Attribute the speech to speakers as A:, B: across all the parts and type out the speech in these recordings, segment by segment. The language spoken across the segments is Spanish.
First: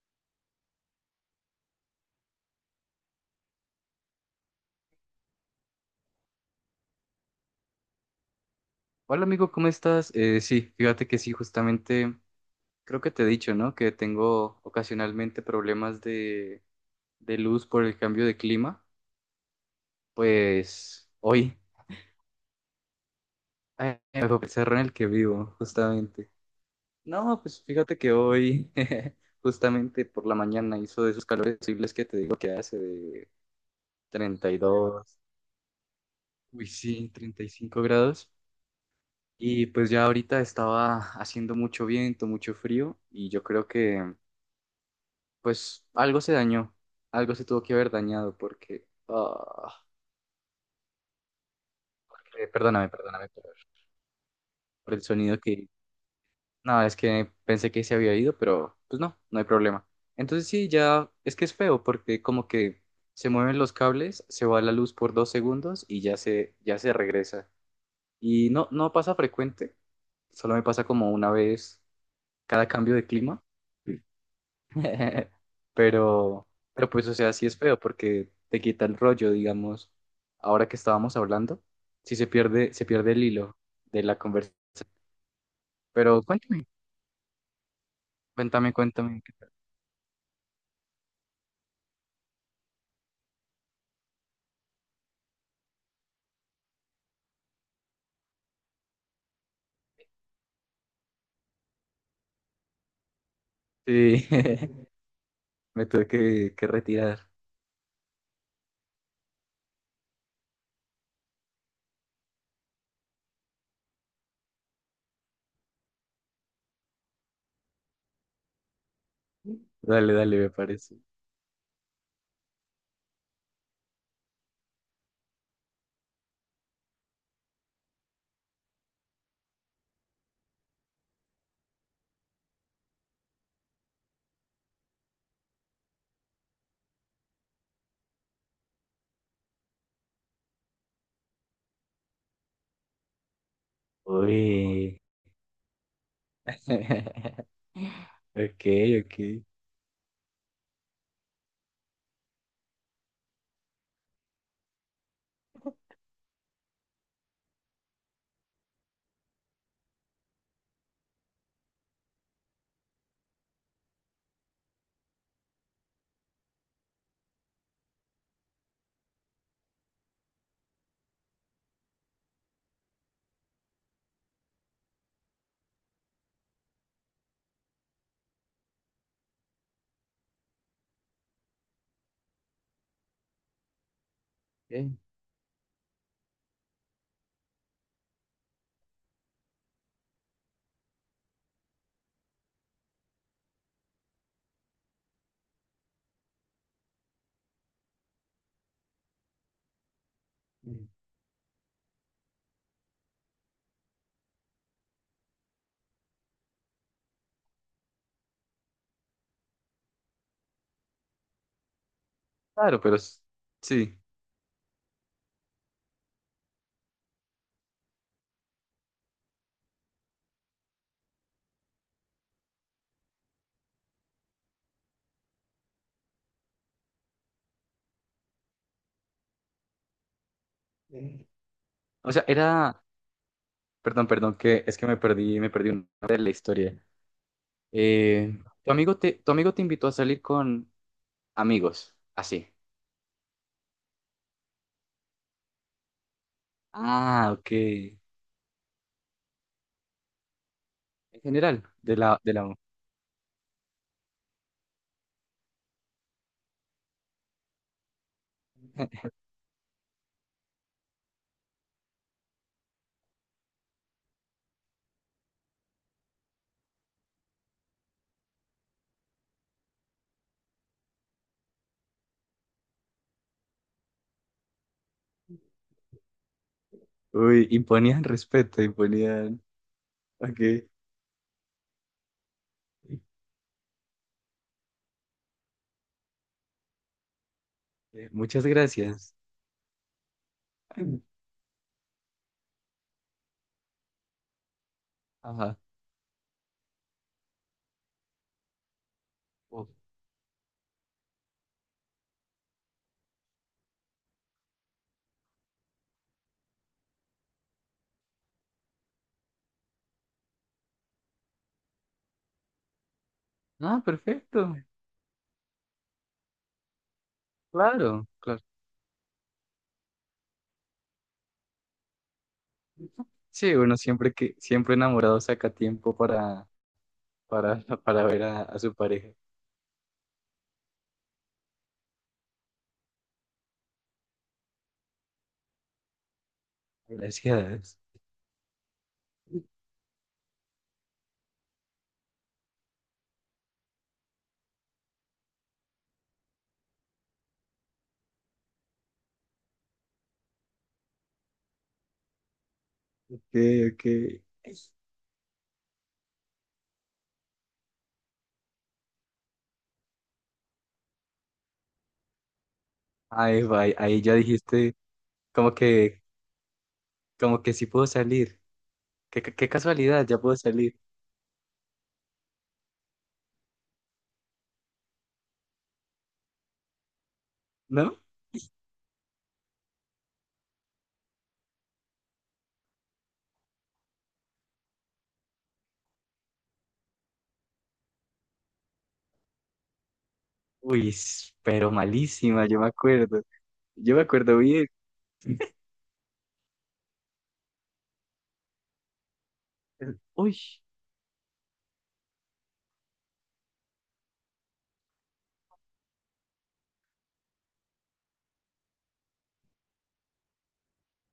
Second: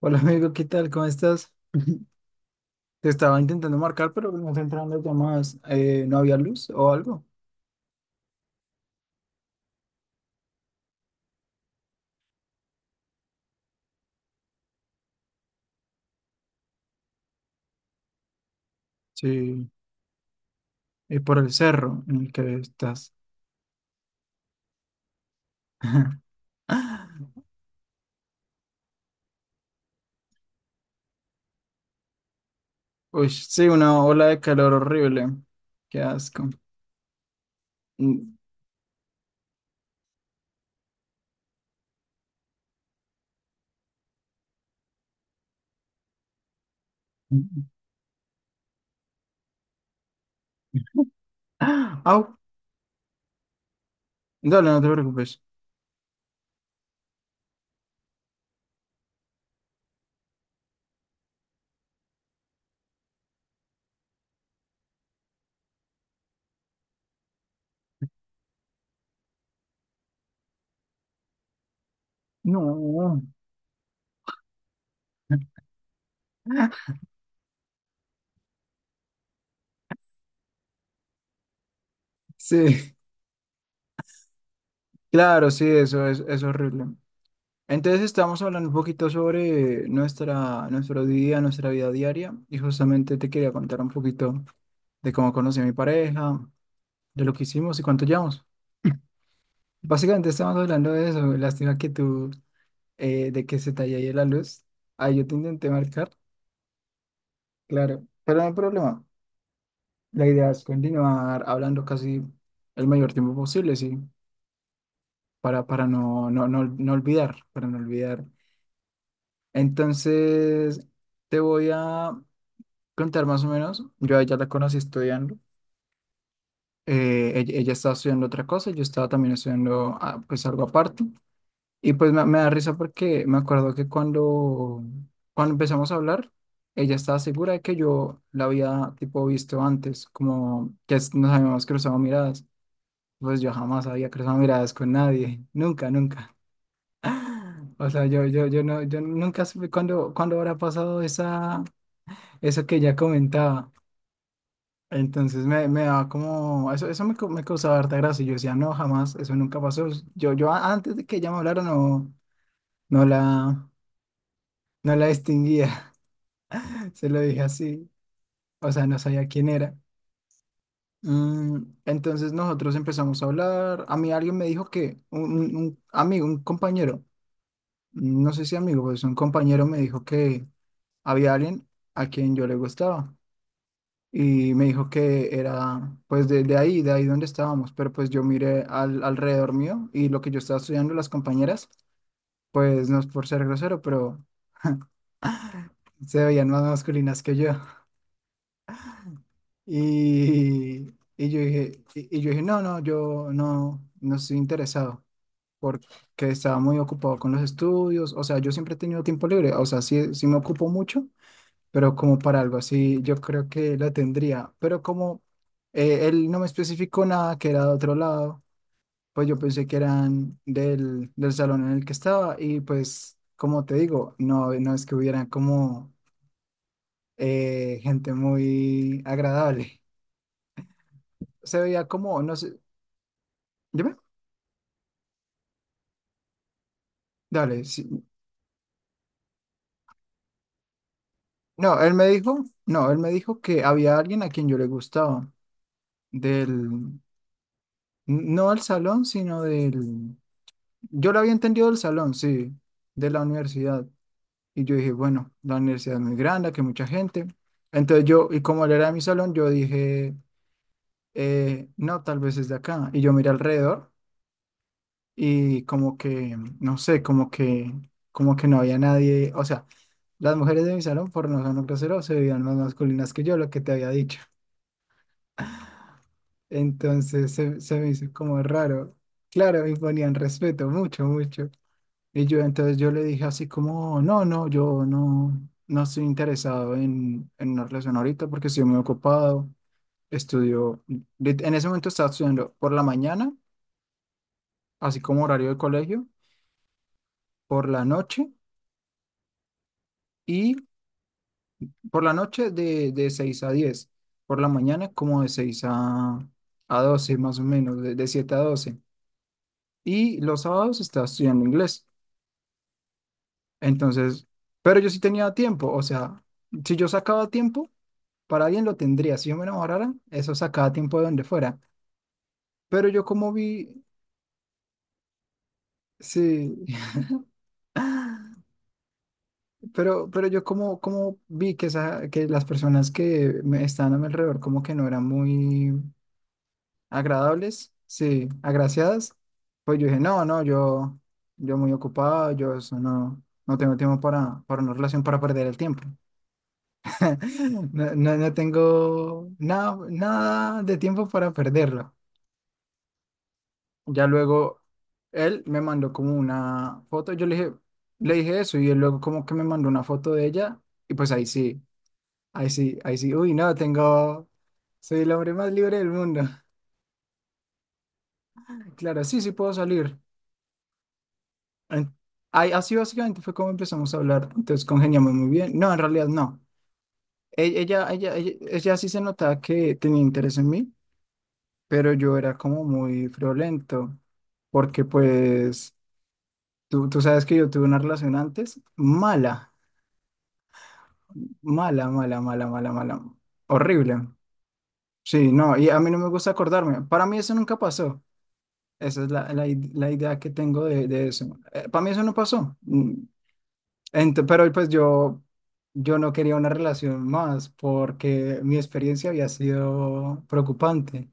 A: Hola amigo, ¿qué tal? ¿Cómo estás? Te estaba intentando marcar, pero no te entraban las llamadas. ¿No había luz o algo?
B: Hola amigo, ¿cómo estás? Sí, fíjate que sí, justamente creo que te he dicho, ¿no? Que tengo ocasionalmente problemas de luz por el cambio de clima.
A: Sí,
B: Pues
A: y por el
B: hoy
A: cerro en el que estás.
B: me tocó el cerro en el que vivo, justamente. No, pues fíjate que hoy, justamente por la mañana, hizo de esos calores horribles que te digo que hace de
A: Uy, sí, una ola de
B: treinta y
A: calor
B: dos.
A: horrible. Qué asco.
B: Uy, sí, 35 grados.
A: Mm.
B: Y pues ya ahorita estaba haciendo mucho viento, mucho frío, y yo creo que. Pues algo se dañó, algo se tuvo que haber dañado porque ah,
A: Au,
B: eh, perdóname, perdóname por,
A: dale, no te
B: por el sonido
A: preocupes.
B: que. No, es que pensé que se había ido, pero pues no, no hay problema. Entonces sí, ya es que es feo porque como que se mueven los cables, se va la luz por 2 segundos y ya se regresa. Y no pasa frecuente, solo me pasa como una vez cada cambio de
A: No.
B: clima. Pero, pero pues, o sea, sí es feo porque te quita el rollo, digamos, ahora que estábamos hablando, sí se pierde, se
A: Sí,
B: pierde el hilo de la conversación.
A: claro, sí, eso es,
B: Pero
A: es
B: cuéntame,
A: horrible. Entonces estamos hablando
B: cuéntame,
A: un poquito
B: cuéntame. ¿Qué tal?
A: sobre nuestro día, nuestra vida diaria, y justamente te quería contar un poquito de cómo conocí a mi pareja, de lo que hicimos y cuánto llevamos. Básicamente estamos hablando de eso. Lástima que de que se te haya ido la
B: Sí,
A: luz. Ahí yo te intenté
B: me tuve
A: marcar,
B: que retirar.
A: claro, pero no hay problema. La idea es continuar hablando casi el mayor tiempo posible, sí, para no olvidar, para no olvidar.
B: Dale, dale, me
A: Entonces,
B: parece.
A: te voy a contar más o menos. Yo a ella la conocí estudiando. Ella estaba estudiando otra cosa, yo estaba también estudiando pues algo aparte. Y pues me da risa porque me acuerdo que cuando empezamos a hablar, ella estaba segura de que yo la había tipo visto antes, como que nos habíamos cruzado miradas. Pues yo jamás había cruzado miradas con
B: Uy.
A: nadie, nunca, nunca. O sea, yo
B: Ok,
A: no, yo
B: ok.
A: nunca supe cuándo habrá pasado eso que ella comentaba. Entonces me daba como, eso me causaba harta gracia. Y yo decía, no, jamás, eso nunca pasó. Yo antes de que ella me hablara, no la. no la distinguía, se lo dije así, o sea, no sabía quién era. Mm, entonces nosotros empezamos a hablar. A mí alguien me dijo que, un amigo, un compañero, no sé si amigo, pues un compañero me dijo que había alguien a quien yo le gustaba, y me dijo
B: Bien.
A: que era pues de ahí donde estábamos, pero pues yo miré alrededor mío, y lo que yo estaba estudiando, las compañeras, pues no es por ser grosero, pero se veían más masculinas que yo. Y, y yo dije, no, no, yo no, no estoy interesado, porque estaba muy ocupado con los estudios. O sea, yo siempre he tenido tiempo libre. O sea, sí, sí me ocupo mucho, pero como para algo
B: Claro, pero
A: así, yo creo que lo
B: sí.
A: tendría. Pero como él no me especificó nada que era de otro lado, pues yo pensé que eran del salón en el que estaba. Y pues, como te digo, no no es que hubieran como gente muy agradable, se veía
B: O
A: como,
B: sea,
A: no
B: era,
A: sé. Dime,
B: perdón, que es que me perdí una parte de la historia.
A: dale. Sí.
B: Eh, tu amigo te invitó a salir con
A: No, él
B: amigos,
A: me dijo,
B: así.
A: que había alguien a quien yo le gustaba, del,
B: Ah, ok. En
A: no del salón, sino del... Yo lo había
B: general,
A: entendido del
B: de
A: salón,
B: la, de
A: sí.
B: la...
A: De la universidad. Y yo dije, bueno, la universidad es muy grande, que mucha gente. Entonces yo, y como él era de mi salón, yo dije, no, tal vez es de acá. Y yo miré alrededor, y como que, no sé, como que no había nadie, o sea, las mujeres de mi salón, por no ser grosero, se veían más masculinas que yo, lo que te había dicho. Entonces
B: Uy,
A: se me
B: imponían
A: hizo como
B: respeto,
A: raro.
B: imponían.
A: Claro, me ponían
B: Ok.
A: respeto, mucho, mucho. Y yo entonces yo le dije así como, no, no, yo no, no estoy interesado en una relación ahorita
B: Muchas
A: porque estoy muy
B: gracias.
A: ocupado. Estudio, en ese momento estaba estudiando por la mañana, así como horario
B: Ajá.
A: de colegio. por la noche
B: Oh.
A: Por la noche, de 6 a diez. Por la mañana como de 6 a 12 más o menos, de 7 a doce. Y los sábados estaba estudiando inglés.
B: Ah,
A: Entonces,
B: perfecto.
A: pero yo sí tenía tiempo. O sea, si yo sacaba tiempo,
B: Claro, claro.
A: para alguien lo tendría. Si yo me enamorara, eso sacaba tiempo de donde fuera. Pero yo, como
B: Sí, bueno,
A: vi,
B: siempre que, siempre enamorado saca tiempo
A: sí,
B: para ver a su pareja.
A: pero yo como, vi que, que las personas que me estaban a mi alrededor como que no eran muy... agradables,
B: Gracias.
A: sí, agraciadas, pues yo dije, no, no, yo muy ocupado. Yo eso no tengo tiempo para una relación, para perder el tiempo. No, no, no tengo nada, nada de tiempo para perderlo.
B: Ok, ok.
A: Ya luego él me mandó como una foto. Yo le dije eso, y él luego como que me mandó una foto de ella. Y pues ahí sí, ahí sí, ahí sí, uy,
B: Ahí
A: no,
B: va, ahí ya dijiste
A: soy el hombre más
B: como
A: libre del
B: que
A: mundo.
B: como que sí puedo salir.
A: Claro, sí,
B: Qué,
A: sí
B: qué
A: puedo salir.
B: casualidad, ya puedo salir,
A: En- Así básicamente fue como empezamos a hablar. Entonces congeniamos muy bien. No, en realidad no. E- Ella,
B: ¿no?
A: ella, ella, ella sí se notaba que tenía interés en mí, pero yo era como muy friolento, porque pues tú sabes que yo tuve una relación antes mala,
B: Uy, pero
A: mala, mala, mala,
B: malísima, yo me
A: mala, mala,
B: acuerdo.
A: horrible.
B: Yo me acuerdo bien.
A: Sí, no, y a mí no me gusta acordarme. Para mí eso nunca pasó. Esa es la idea que
B: Uy,
A: tengo de eso. Para mí eso no pasó. Pero pues yo no quería una relación más, porque mi experiencia había sido preocupante.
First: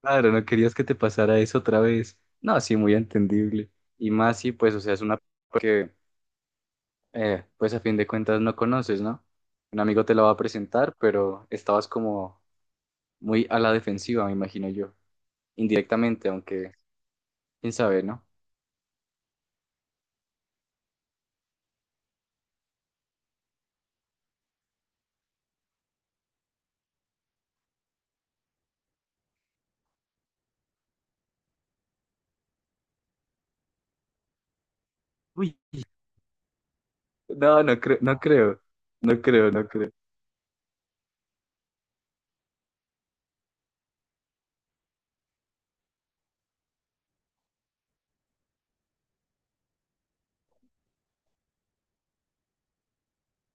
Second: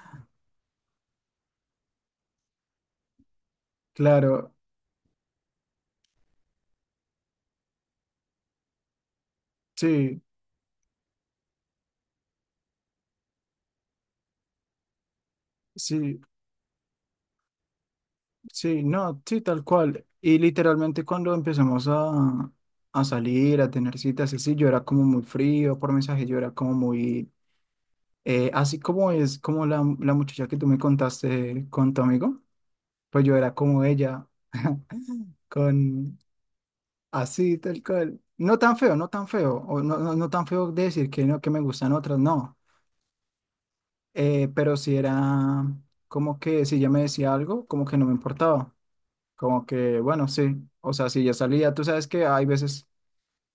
B: claro, no querías que te pasara eso otra vez. No, sí, muy entendible. Y más si,
A: Claro,
B: pues, o sea, es una persona que, pues, a fin de cuentas no conoces, ¿no? Un amigo te
A: sí,
B: la va a presentar, pero estabas como muy a la defensiva, me imagino yo.
A: sí,
B: Indirectamente, aunque, quién sabe, ¿no?
A: sí, no, sí, tal cual. Y literalmente cuando empezamos a salir, a tener citas, así, yo era como muy frío por mensaje. Yo era como muy... así como es como la muchacha que tú me contaste con tu amigo, pues yo era como ella
B: Uy,
A: con Así,
B: no, no
A: tal
B: creo, no
A: cual. No
B: creo.
A: tan feo, no
B: No
A: tan
B: creo,
A: feo.
B: no
A: O
B: creo.
A: no, no, no tan feo de decir que no, que me gustan otras, no. Pero si era como que, si ella me decía algo, como que no me importaba. Como que, bueno, sí. O sea, si ya salía, tú sabes que hay veces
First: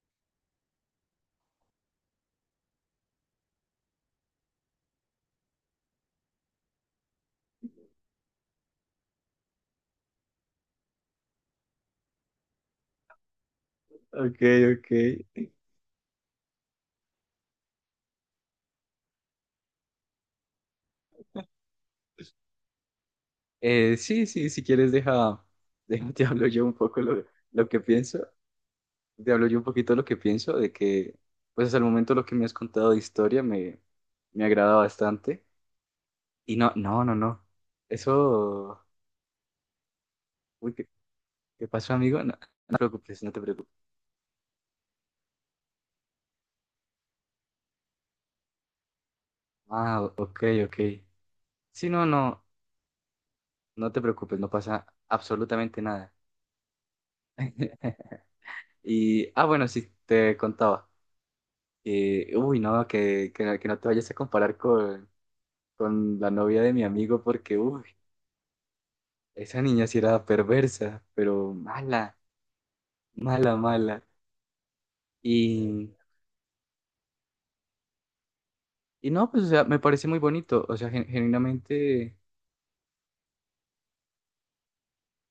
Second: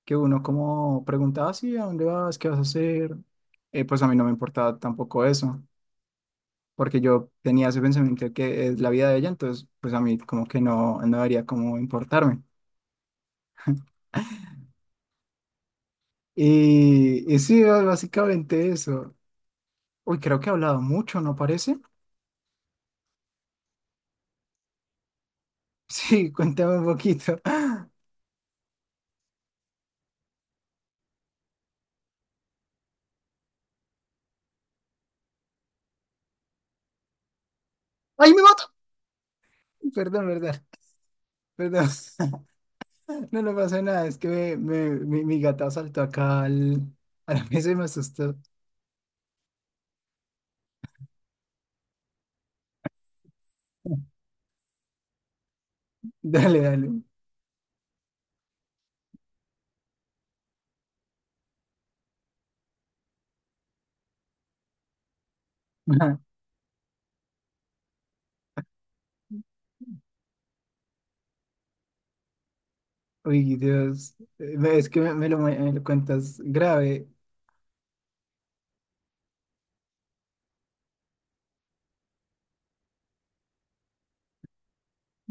A: que uno como preguntaba, sí, ¿a dónde vas? ¿Qué vas a hacer? Pues a mí no me importaba tampoco eso. Porque yo tenía ese pensamiento de que es la vida de ella. Entonces pues a mí como que no debería como importarme.
B: Ok, ok.
A: Y sí, básicamente eso. Uy, creo que he hablado mucho, ¿no parece?
B: Sí, sí, si quieres, deja, te
A: Sí,
B: hablo yo un
A: cuéntame un
B: poco lo,
A: poquito.
B: lo que pienso, te hablo yo un poquito lo que pienso, de que, pues hasta el momento lo que me has contado de historia me agrada bastante. Y no, no, no, no,
A: ¡Ay, me mato!
B: eso,
A: Perdón, verdad.
B: uy, ¿qué
A: Perdón.
B: pasó, amigo? No, no te preocupes, no te
A: No, no pasa
B: preocupes.
A: nada. Es que mi gata saltó acá a la mesa y me asustó.
B: Ah, ok, ok. Sí, no, no, no te preocupes, no pasa absolutamente nada.
A: Dale, dale.
B: Y, bueno, sí, te contaba. Uy, no, que no te vayas a comparar
A: Ajá.
B: con la novia de mi amigo porque, uy, esa niña sí era perversa, pero mala, mala,
A: Uy,
B: mala.
A: Dios. Es que me lo
B: Y,
A: cuentas grave.
B: y no, pues, o sea, me parece muy bonito, o sea, genuinamente,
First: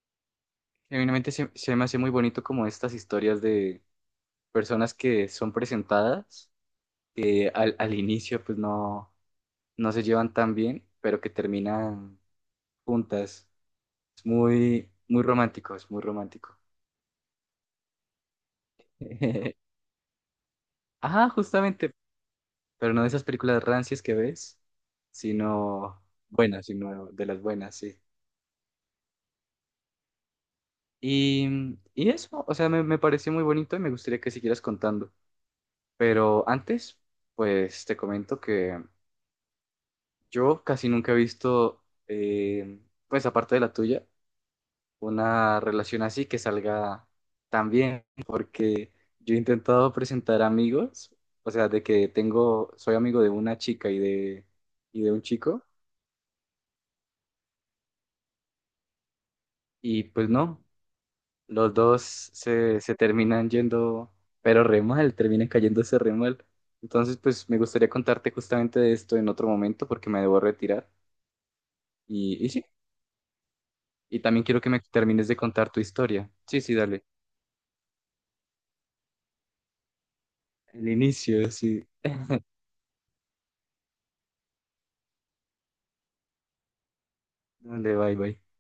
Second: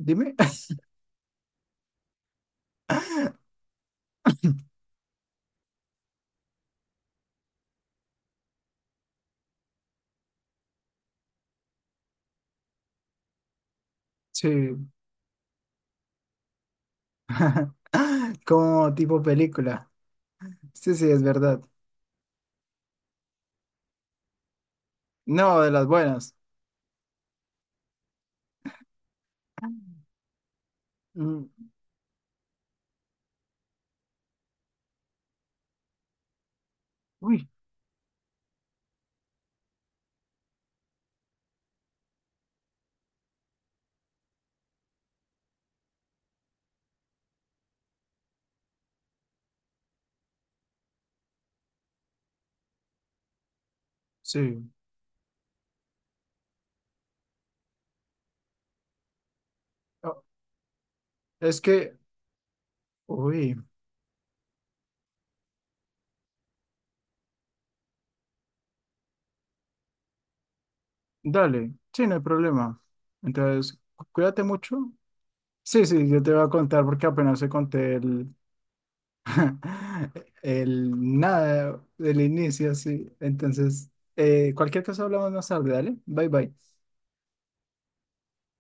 A: Dime.
B: genuinamente se me hace muy bonito como estas historias de personas que son presentadas, que al inicio pues no se llevan tan bien, pero que terminan juntas. Es
A: Sí.
B: muy, muy romántico, es muy romántico.
A: Como tipo película. Sí, sí, es
B: Ajá,
A: verdad.
B: justamente, pero no de esas películas rancias que ves,
A: No, de las
B: sino
A: buenas.
B: buenas, sino de las buenas, sí. Y,
A: Mm,
B: mm, y eso, o sea, me pareció muy bonito y me gustaría que siguieras contando. Pero antes,
A: Uy,
B: pues te comento que yo casi nunca he visto, eh, pues aparte de la tuya, una relación así que salga tan bien, porque yo he intentado presentar amigos, o sea, de que tengo, soy amigo de una chica y de,
A: sí.
B: y de un chico, y
A: Oh,
B: pues no.
A: es
B: Los
A: que,
B: dos se terminan
A: uy.
B: yendo, pero re mal, terminan cayéndose re mal. Entonces, pues me gustaría contarte justamente de esto en otro momento porque me debo retirar.
A: Dale, sí, no hay
B: Y sí,
A: problema. Entonces,
B: y
A: cuídate
B: también quiero que me
A: mucho.
B: termines de contar tu
A: Sí, sí, yo
B: historia.
A: te voy a
B: Sí, sí,
A: contar
B: dale.
A: porque apenas se conté el,
B: El
A: el
B: inicio,
A: nada
B: sí.
A: del inicio, sí. Entonces, cualquier cosa hablamos más tarde, dale. Bye, bye.
B: Dale, bye, bye.